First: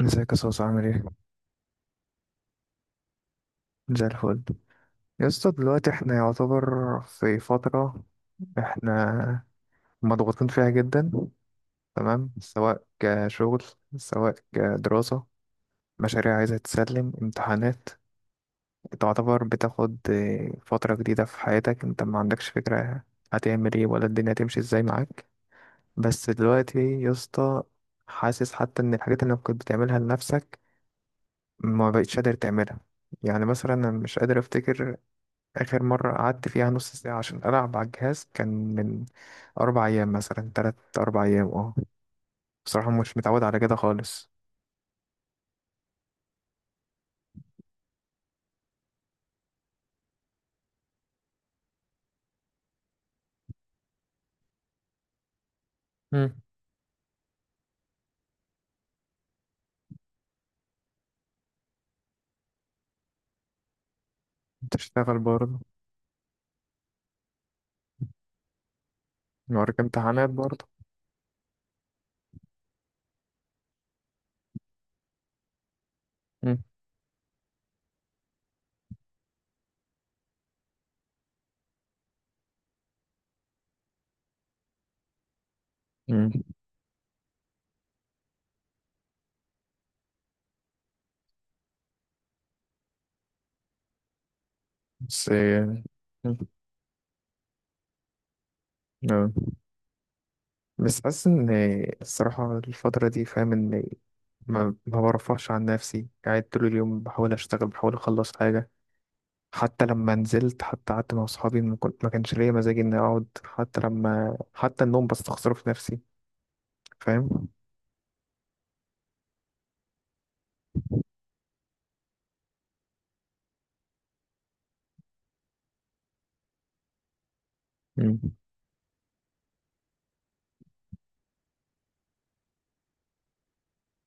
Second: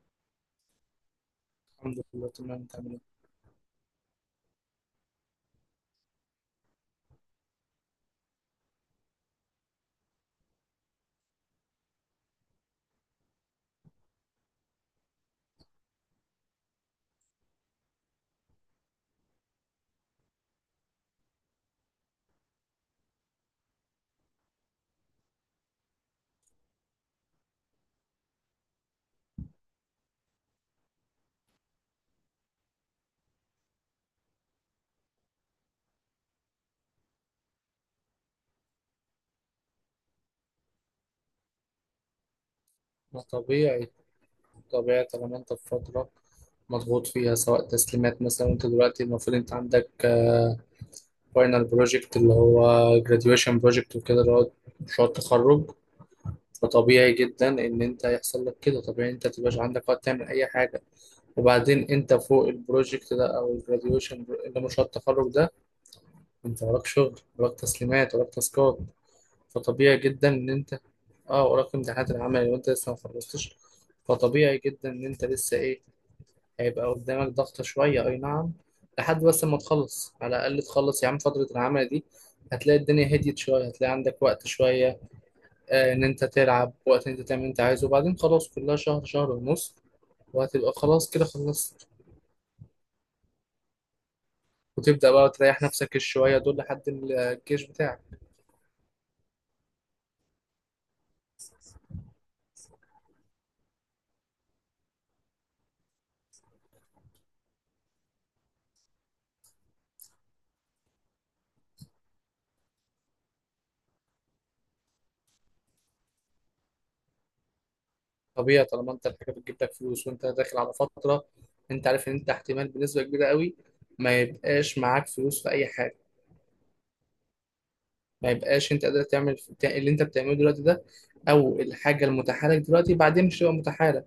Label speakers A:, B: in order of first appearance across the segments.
A: ازيك يا صوص؟ عامل ايه؟
B: الحمد لله، تمام تمام.
A: زي الفل. يا اسطى دلوقتي احنا يعتبر في فترة احنا مضغوطين فيها جدا، تمام؟ سواء كشغل، سواء كدراسة، مشاريع عايزة تسلم، امتحانات. تعتبر بتاخد فترة جديدة في حياتك، انت ما عندكش فكرة هتعمل ايه، ولا الدنيا هتمشي ازاي معاك. بس دلوقتي يا اسطى حاسس حتى ان الحاجات اللي كنت بتعملها لنفسك ما بقتش قادر تعملها. يعني مثلا انا مش قادر افتكر آخر مرة قعدت فيها نص ساعة عشان ألعب على الجهاز، كان من أربع أيام مثلا، تلات أربع أيام، اه. بصراحة مش
B: ما
A: متعود على كده
B: طبيعي،
A: خالص.
B: طبيعي طالما انت في فترة مضغوط فيها، سواء تسليمات مثلا. انت دلوقتي المفروض انت عندك فاينل بروجكت اللي هو graduation بروجكت وكده، اللي هو مشروع التخرج.
A: مم.
B: فطبيعي جدا ان انت يحصل لك كده، طبيعي انت متبقاش عندك وقت تعمل اي حاجة. وبعدين انت فوق البروجكت ده او الجراديويشن اللي هو مشروع
A: تشتغل
B: التخرج ده،
A: برضه.
B: انت وراك شغل، وراك تسليمات، وراك تاسكات.
A: وراك
B: فطبيعي جدا
A: امتحانات
B: ان
A: برضه.
B: انت اه وراك امتحانات العمل وانت لسه ما خلصتش. فطبيعي جدا ان انت لسه ايه،
A: مم.
B: هيبقى قدامك ضغطة شوية، اي نعم. لحد بس ما تخلص، على الاقل تخلص يا عم فترة العمل دي، هتلاقي الدنيا هديت شوية، هتلاقي عندك وقت شوية ان انت
A: مم.
B: تلعب، وقت ان انت تعمل اللي انت عايزه. وبعدين خلاص، كلها شهر شهر ونص وهتبقى خلاص كده خلصت، وتبدأ
A: بس
B: بقى تريح
A: آه،
B: نفسك
A: مم.
B: الشوية دول لحد الجيش بتاعك.
A: آه. بس حاسس إن الصراحة الفترة دي، فاهم؟ إن ما برفعش عن نفسي، قاعد طول اليوم بحاول أشتغل، بحاول أخلص حاجة. حتى لما نزلت، حتى قعدت مع أصحابي، ما كانش ليا مزاج إني أقعد. حتى لما، حتى النوم بستخسره في نفسي، فاهم؟
B: طبيعي طالما انت الحاجه بتجيب لك فلوس وانت داخل على فتره، انت عارف ان انت احتمال بنسبه كبيره قوي ما يبقاش معاك فلوس في اي حاجه،
A: مم.
B: ما يبقاش انت قادر تعمل اللي انت بتعمله دلوقتي ده، او الحاجه المتاحه لك دلوقتي بعدين مش هتبقى متاحه لك،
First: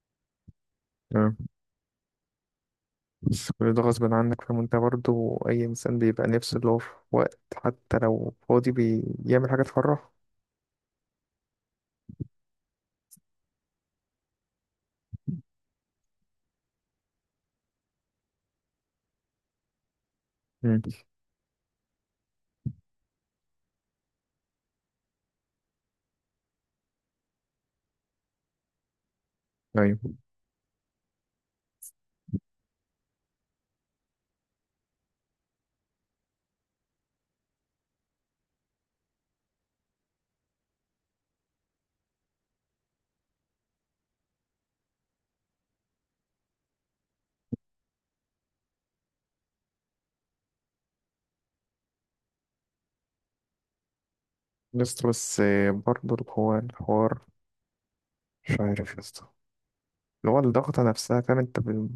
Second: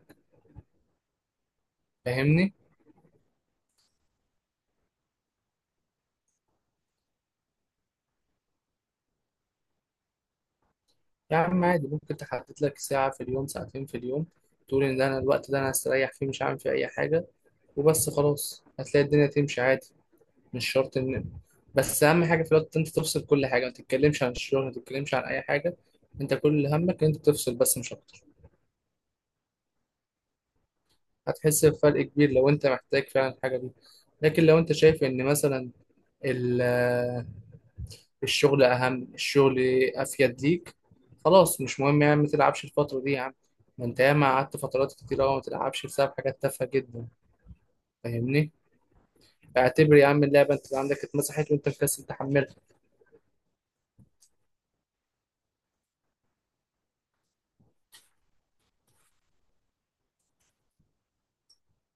A: تمام.
B: فاهمني؟
A: بس كل ده غصب عنك، فاهم؟ انت برضه اي انسان بيبقى نفسه اللي هو في وقت، حتى لو فاضي، بيعمل حاجه تفرحه.
B: يا عم عادي ممكن تحدد لك ساعه في اليوم، ساعتين في اليوم، تقول ان ده انا الوقت ده انا هستريح فيه، مش هعمل فيه اي حاجه وبس، خلاص هتلاقي الدنيا تمشي عادي. مش
A: مم.
B: شرط ان، بس اهم حاجه في الوقت انت تفصل كل حاجه، ما تتكلمش عن الشغل، ما تتكلمش عن اي حاجه، انت كل همك ان انت تفصل بس مش اكتر.
A: ايوه.
B: هتحس بفرق كبير لو انت محتاج فعلا الحاجه دي، لكن لو انت شايف ان مثلا ال- الشغل اهم، الشغل افيد ليك، خلاص مش مهم، يعني ما تلعبش الفتره دي يا عم. ما انت ياما قعدت فترات كتير قوي ما تلعبش بسبب حاجات تافهه جدا، فاهمني؟ اعتبر يا عم اللعبه انت عندك اتمسحت وانت مكسل تحملها.
A: بس برضه هو الحوار، مش عارف يا اسطى، اللي هو الضغطه نفسها، فاهم؟ انت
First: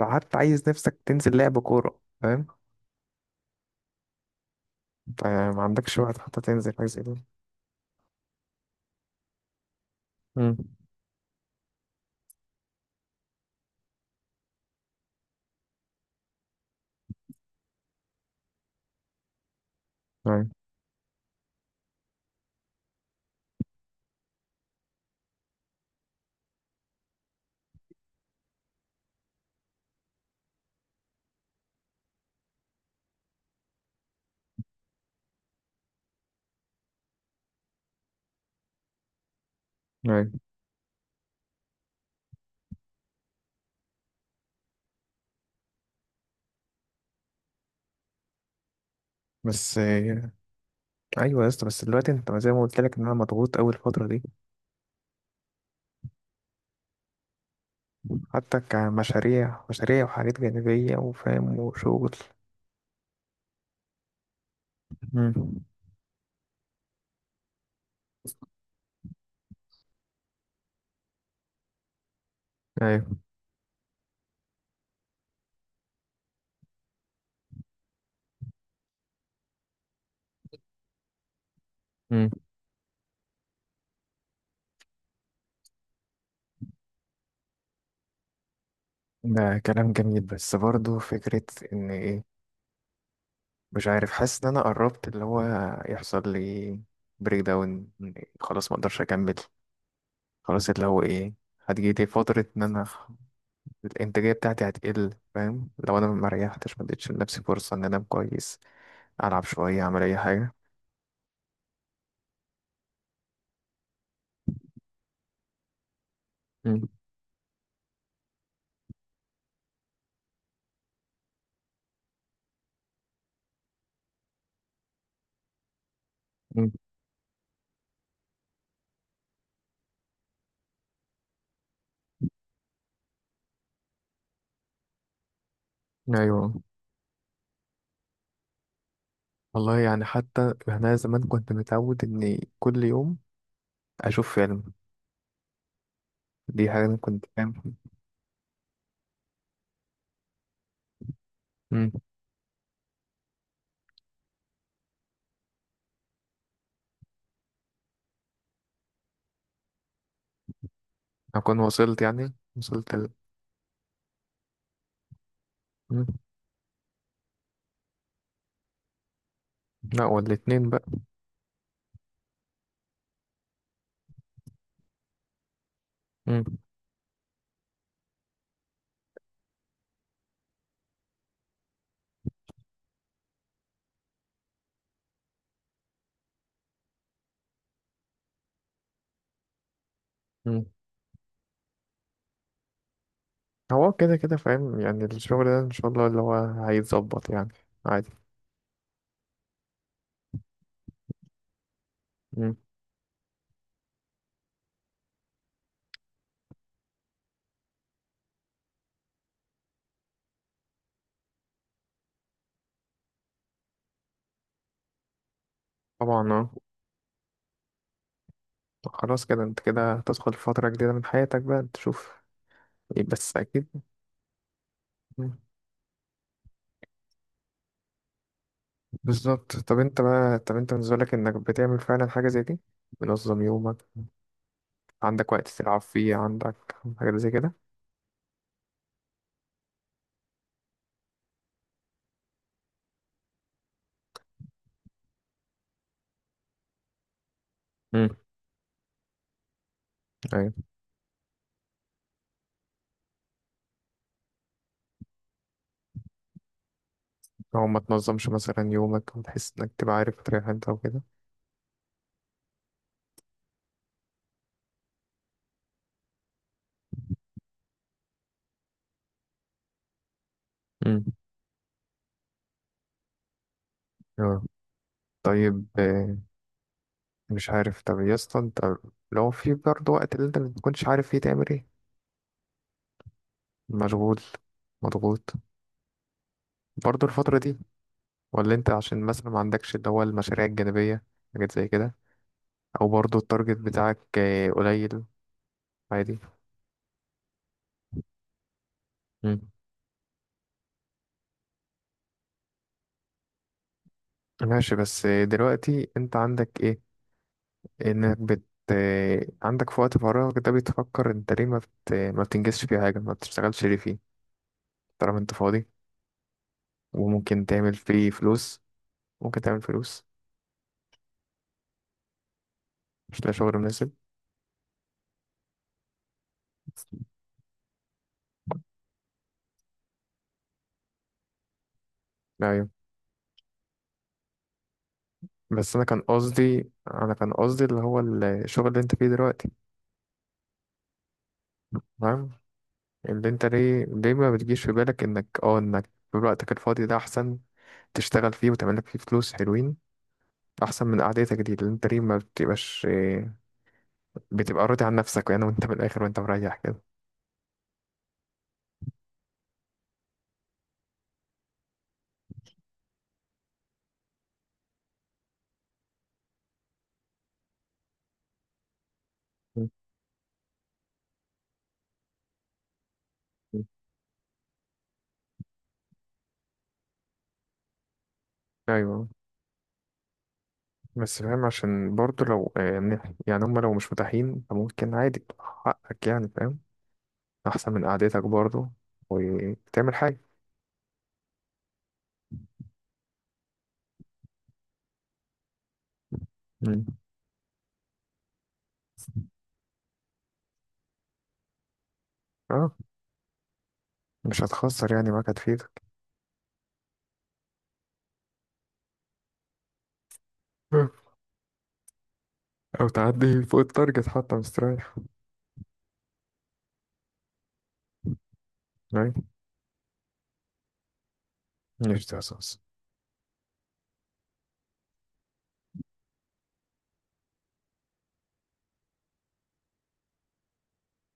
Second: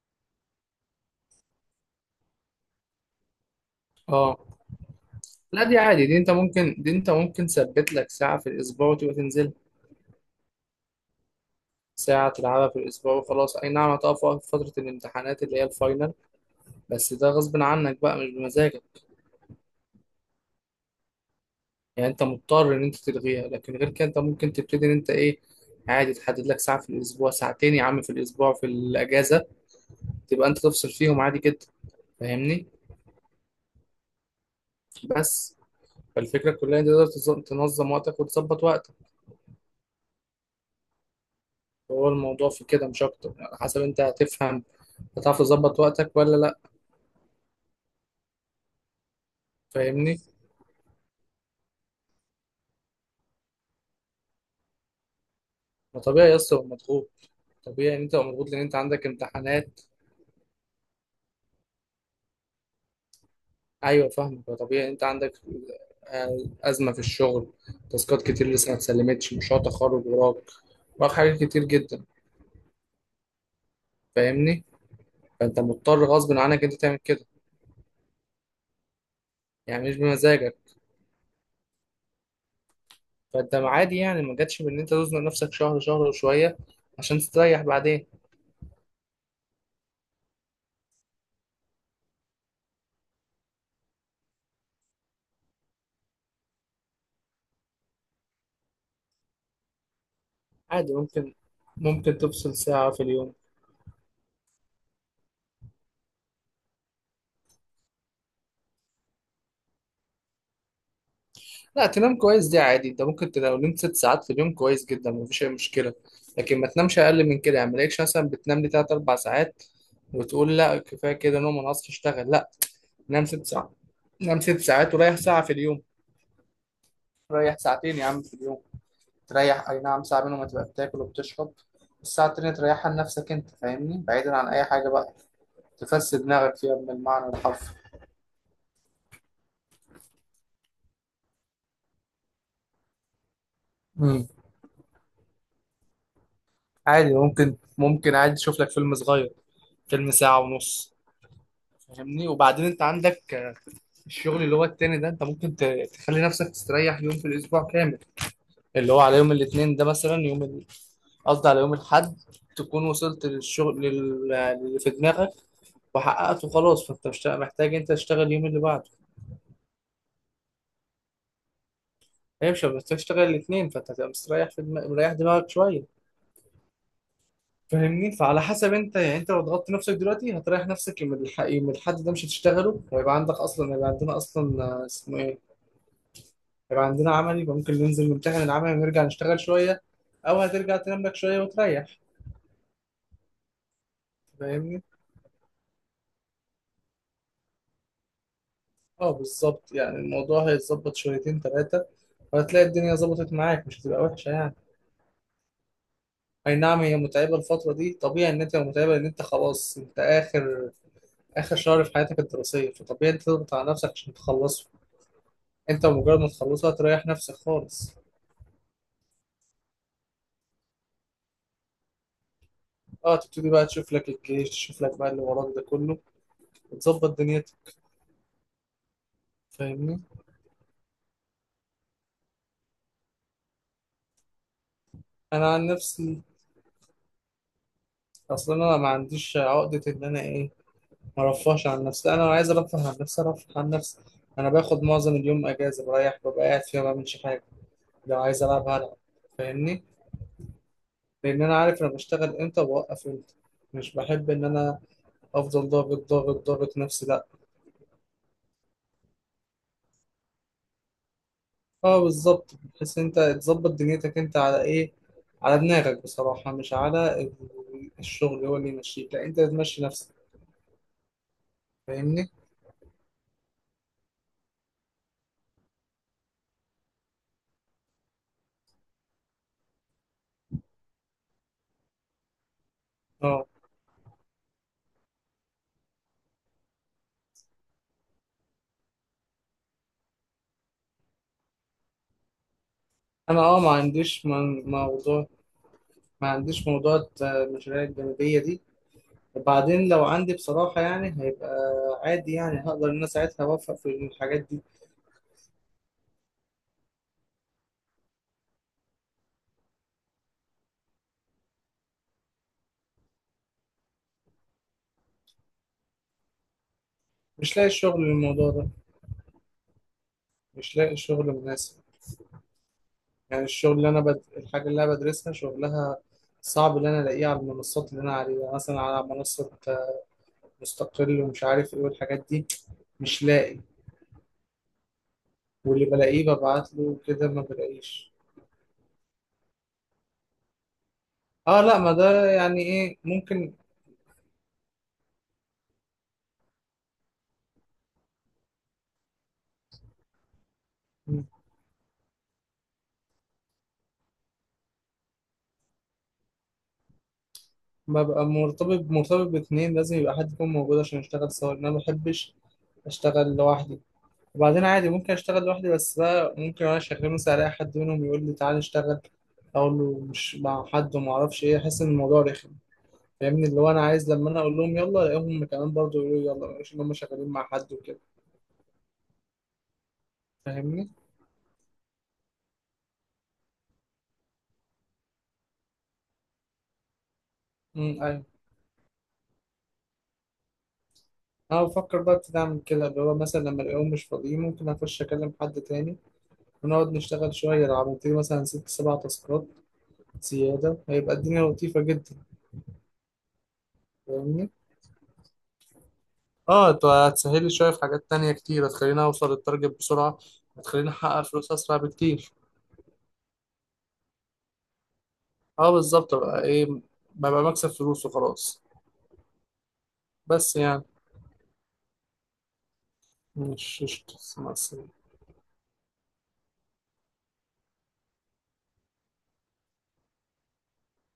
A: حتى عايز نفسك تنزل لعب كوره، فاهم؟
B: اه
A: انت ما
B: لا، دي
A: عندكش
B: عادي، دي
A: وقت
B: انت
A: حتى تنزل
B: ممكن،
A: حاجه
B: دي
A: زي
B: انت
A: كده.
B: ممكن تثبت لك ساعة في الأسبوع وتبقى تنزل
A: مم.
B: ساعة تلعبها في الأسبوع وخلاص. أي نعم هتقف وقت في فترة الامتحانات اللي هي الفاينل، بس ده غصب عنك بقى مش بمزاجك،
A: ايوه.
B: يعني انت مضطر ان انت تلغيها. لكن غير كده انت ممكن تبتدي ان انت ايه، عادي تحدد لك ساعة في الأسبوع، ساعتين يا عم في الأسبوع في الأجازة تبقى انت تفصل فيهم عادي جدا، فاهمني؟ بس فالفكرة كلها ان انت تقدر تنظم وقتك وتظبط وقتك.
A: ايوه.
B: هو الموضوع في كده مش أكتر، على حسب انت هتفهم، هتعرف تظبط وقتك ولا لا،
A: بس
B: فاهمني؟
A: آه، ايوه يا اسطى. بس دلوقتي انت زي ما قلت لك ان انا مضغوط اول الفتره دي.
B: ما طبيعي يا اسطى تبقى مضغوط، طبيعي ان انت تبقى مضغوط
A: حتى
B: لان انت عندك
A: كمشاريع،
B: امتحانات.
A: مشاريع وحاجات جانبية، وفاهم، وشغل.
B: ايوه فاهمك، طبيعي انت عندك
A: مم.
B: آه، ازمه في الشغل، تاسكات كتير لسه ما اتسلمتش، مشروع تخرج وراك، وراك حاجات كتير جدا،
A: ايوه.
B: فاهمني؟ فانت مضطر غصب عنك انت تعمل كده، يعني مش بمزاجك.
A: مم.
B: فانت عادي يعني، ما جاتش بان انت تزنق نفسك شهر شهر وشويه عشان تستريح بعدين.
A: ده كلام جميل، بس برضو فكرة ان ايه، مش عارف، حاسس ان انا قربت اللي هو يحصل لي بريك داون، خلاص ما اقدرش اكمل، خلاص اللي
B: عادي
A: هو ايه.
B: ممكن
A: هتجيلي
B: ممكن
A: فترة
B: تفصل
A: ان انا
B: ساعه في
A: خ-
B: اليوم.
A: الانتاجية بتاعتي هتقل، فاهم؟ لو انا ما ريحتش، ما اديتش لنفسي فرصة ان انا انام كويس، العب شوية، اعمل اي حاجة.
B: لا، تنام كويس دي عادي، انت ممكن لو نمت 6 ساعات في اليوم كويس جدا، مفيش اي مشكله. لكن ما
A: مم.
B: تنامش اقل من كده، يعني ما تلاقيش مثلا بتنام لي تلات اربع ساعات وتقول لا كفايه كده نوم انا هصحى اشتغل، لا، نام 6 ساعات، نام 6 ساعات وريح ساعه في اليوم.
A: مم.
B: ريح ساعتين يا عم في اليوم تريح، اي نعم ساعه منهم هتبقى بتاكل وبتشرب، الساعه التانيه تريحها لنفسك انت، فاهمني؟ بعيدا عن اي حاجه بقى تفسد
A: ايوه.
B: دماغك فيها من المعنى الحرفي.
A: والله يعني حتى انا زمان كنت متعود اني كل يوم
B: مم.
A: اشوف فيلم. دي حاجه انا
B: عادي
A: كنت
B: ممكن،
A: فاهم.
B: عادي تشوف لك فيلم صغير، فيلم ساعه ونص،
A: امم.
B: فاهمني؟ وبعدين انت عندك الشغل اللي هو التاني ده، انت ممكن تخلي نفسك تستريح يوم في الاسبوع كامل، اللي هو على يوم الاثنين ده مثلا، يوم قصدي
A: اكون
B: على يوم
A: وصلت
B: الاحد،
A: يعني
B: تكون
A: وصلت ال...
B: وصلت للشغل اللي في دماغك
A: مم.
B: وحققته خلاص، فانت مش محتاج انت تشتغل اليوم اللي بعده.
A: لا، والاتنين بقى.
B: هي مش محتاج تشتغل الاثنين، فانت هتبقى مستريح في مريح دماغك شويه،
A: مم.
B: فاهمني؟ فعلى حسب انت، يعني انت لو ضغطت نفسك دلوقتي هتريح نفسك يوم يوم الاحد ده مش هتشتغله، ويبقى عندك اصلا، هيبقى عندنا اصلا اسمه ايه، يبقى عندنا عملي، يبقى ممكن ننزل نمتحن العملي ونرجع نشتغل شوية، أو
A: مم.
B: هترجع تنام لك شوية وتريح،
A: هو كده كده، فاهم؟
B: فاهمني؟
A: يعني الشغل ده ان شاء الله اللي هو هيتظبط يعني، عادي.
B: اه بالظبط، يعني الموضوع هيتظبط شويتين تلاتة
A: مم.
B: وهتلاقي الدنيا ظبطت معاك، مش هتبقى وحشة يعني. أي نعم هي متعبة الفترة دي، طبيعي إن أنت تبقى متعبة لأن أنت خلاص، أنت آخر، آخر شهر في حياتك الدراسية، فطبيعي أنت تضغط على نفسك عشان تخلصه. أنت مجرد
A: طبعا
B: ما
A: اه.
B: تخلصه هتريح نفسك خالص.
A: خلاص كده، انت كده هتدخل في فتره جديده من حياتك بقى، تشوف إيه،
B: اه
A: بس
B: تبتدي بقى
A: اكيد.
B: تشوف لك الجيش، تشوف لك بقى اللي
A: مم.
B: وراك ده كله وتظبط دنيتك،
A: بالظبط. طب انت
B: فاهمني؟
A: بقى طب انت بالنسبه لك، انك بتعمل فعلا حاجه زي دي، منظم يومك، عندك وقت
B: أنا عن
A: تلعب فيه،
B: نفسي،
A: عندك حاجات زي كده.
B: اصل انا ما عنديش عقده ان انا ايه، ما ارفهش عن نفسي. لا، انا لو عايز ارفه عن نفسي ارفه عن نفسي، انا باخد معظم اليوم اجازه، بريح، ببقى قاعد فيها ما بعملش حاجه.
A: امم.
B: لو عايز العب هلعب، فاهمني،
A: أيوة.
B: لان انا عارف انا بشتغل امتى وبوقف امتى، مش بحب ان انا افضل ضاغط ضاغط ضاغط نفسي، لا.
A: لو ما تنظمش مثلا يومك وتحس إنك تبقى عارف تريح أنت وكده.
B: اه بالظبط، بحيث انت تظبط دنيتك انت على ايه، على دماغك بصراحه، مش على الشغل هو اللي يمشيك، لا انت تمشي نفسك،
A: امم.
B: فاهمني.
A: أيوة. طيب آه، مش عارف. طب يا اسطى، أنت لو في برضه وقت اللي أنت ما تكونش عارف فيه تعمل إيه،
B: اه
A: مشغول، مضغوط، برضه الفترة دي؟ ولا أنت عشان مثلا ما عندكش اللي هو المشاريع الجانبية، حاجات زي كده؟ أو برضه
B: انا
A: التارجت
B: ما
A: بتاعك
B: عنديش
A: آه،
B: من
A: قليل،
B: موضوع،
A: عادي؟
B: ما عنديش موضوع المشاريع الجانبية دي.
A: امم.
B: وبعدين لو عندي بصراحة يعني، هيبقى عادي، يعني هقدر إن أنا ساعتها أوفق في الحاجات دي.
A: ماشي. بس آه، دلوقتي انت عندك ايه، انك بت عندك في وقت فراغك ده بتفكر انت ليه ما بتنجزش فيه حاجة، ما بتشتغلش ليه فيه، طالما انت فاضي وممكن
B: مش لاقي
A: تعمل
B: شغل
A: فيه
B: للموضوع
A: فلوس،
B: ده،
A: ممكن تعمل فلوس.
B: مش لاقي شغل مناسب.
A: مش لاقي
B: يعني
A: شغل
B: الشغل اللي
A: مناسب؟
B: أنا الحاجة اللي أنا بدرسها شغلها صعب إن أنا ألاقيه على المنصات اللي أنا عليها، يعني مثلا على منصة مستقل ومش عارف إيه والحاجات دي،
A: ايوه
B: مش لاقي،
A: بس انا
B: واللي
A: كان
B: بلاقيه
A: قصدي،
B: ببعت له
A: انا
B: كده
A: كان
B: ما
A: قصدي اللي هو
B: بلاقيش.
A: الشغل اللي انت فيه دلوقتي.
B: اه لا، ما ده
A: فاهم؟
B: يعني ايه
A: اللي انت
B: ممكن.
A: ليه ما بتجيش في بالك انك اه انك في وقتك الفاضي ده احسن تشتغل فيه وتعمل لك فيه فلوس حلوين، احسن من قعدتك دي. اللي انت ليه ما بتبقاش إيه، بتبقى راضي عن نفسك يعني، وانت من الاخر وانت مريح كده.
B: ببقى مرتبط، مرتبط باتنين، لازم يبقى حد يكون موجود عشان نشتغل سوا لأن أنا ما بحبش أشتغل لوحدي. وبعدين عادي ممكن أشتغل لوحدي بس بقى، ممكن وأنا شغال مثلا ألاقي حد منهم يقول لي تعالى اشتغل، أقول له مش مع حد وما أعرفش إيه، أحس إن الموضوع رخم، فاهمني؟ اللي هو أنا عايز لما أنا أقول لهم يلا ألاقيهم كمان برضه يقولوا لي يلا، مش إن هم شغالين مع حد وكده،
A: ايوه.
B: فاهمني؟
A: بس فاهم، عشان برضه لو يعني، يعني هم لو مش متاحين، فممكن عادي حقك يعني، فاهم؟ احسن من قعدتك
B: أيوه،
A: برضه، وتعمل حاجه.
B: أنا بفكر بقى ابتدي أعمل كده، اللي هو مثلا لما ألاقيهم مش فاضيين ممكن أخش أكلم حد تاني
A: مم.
B: ونقعد نشتغل شوية. لو عملت لي مثلا 6-7 تاسكات زيادة هيبقى الدنيا لطيفة جدا،
A: اه. مش
B: فاهمني؟
A: هتخسر يعني، معاك هتفيدك.
B: اه انت هتسهل لي شوية في حاجات تانية كتير، هتخليني اوصل للتارجت بسرعة، هتخليني
A: آه.
B: احقق فلوس اسرع بكتير.
A: او تعدي فوق التارجت حتى، مستريح.
B: اه بالظبط بقى ايه، ببقى مكسب فلوس وخلاص.
A: ايوه.
B: بس يعني
A: مش ده اساس.
B: مش مش- مع السلامة.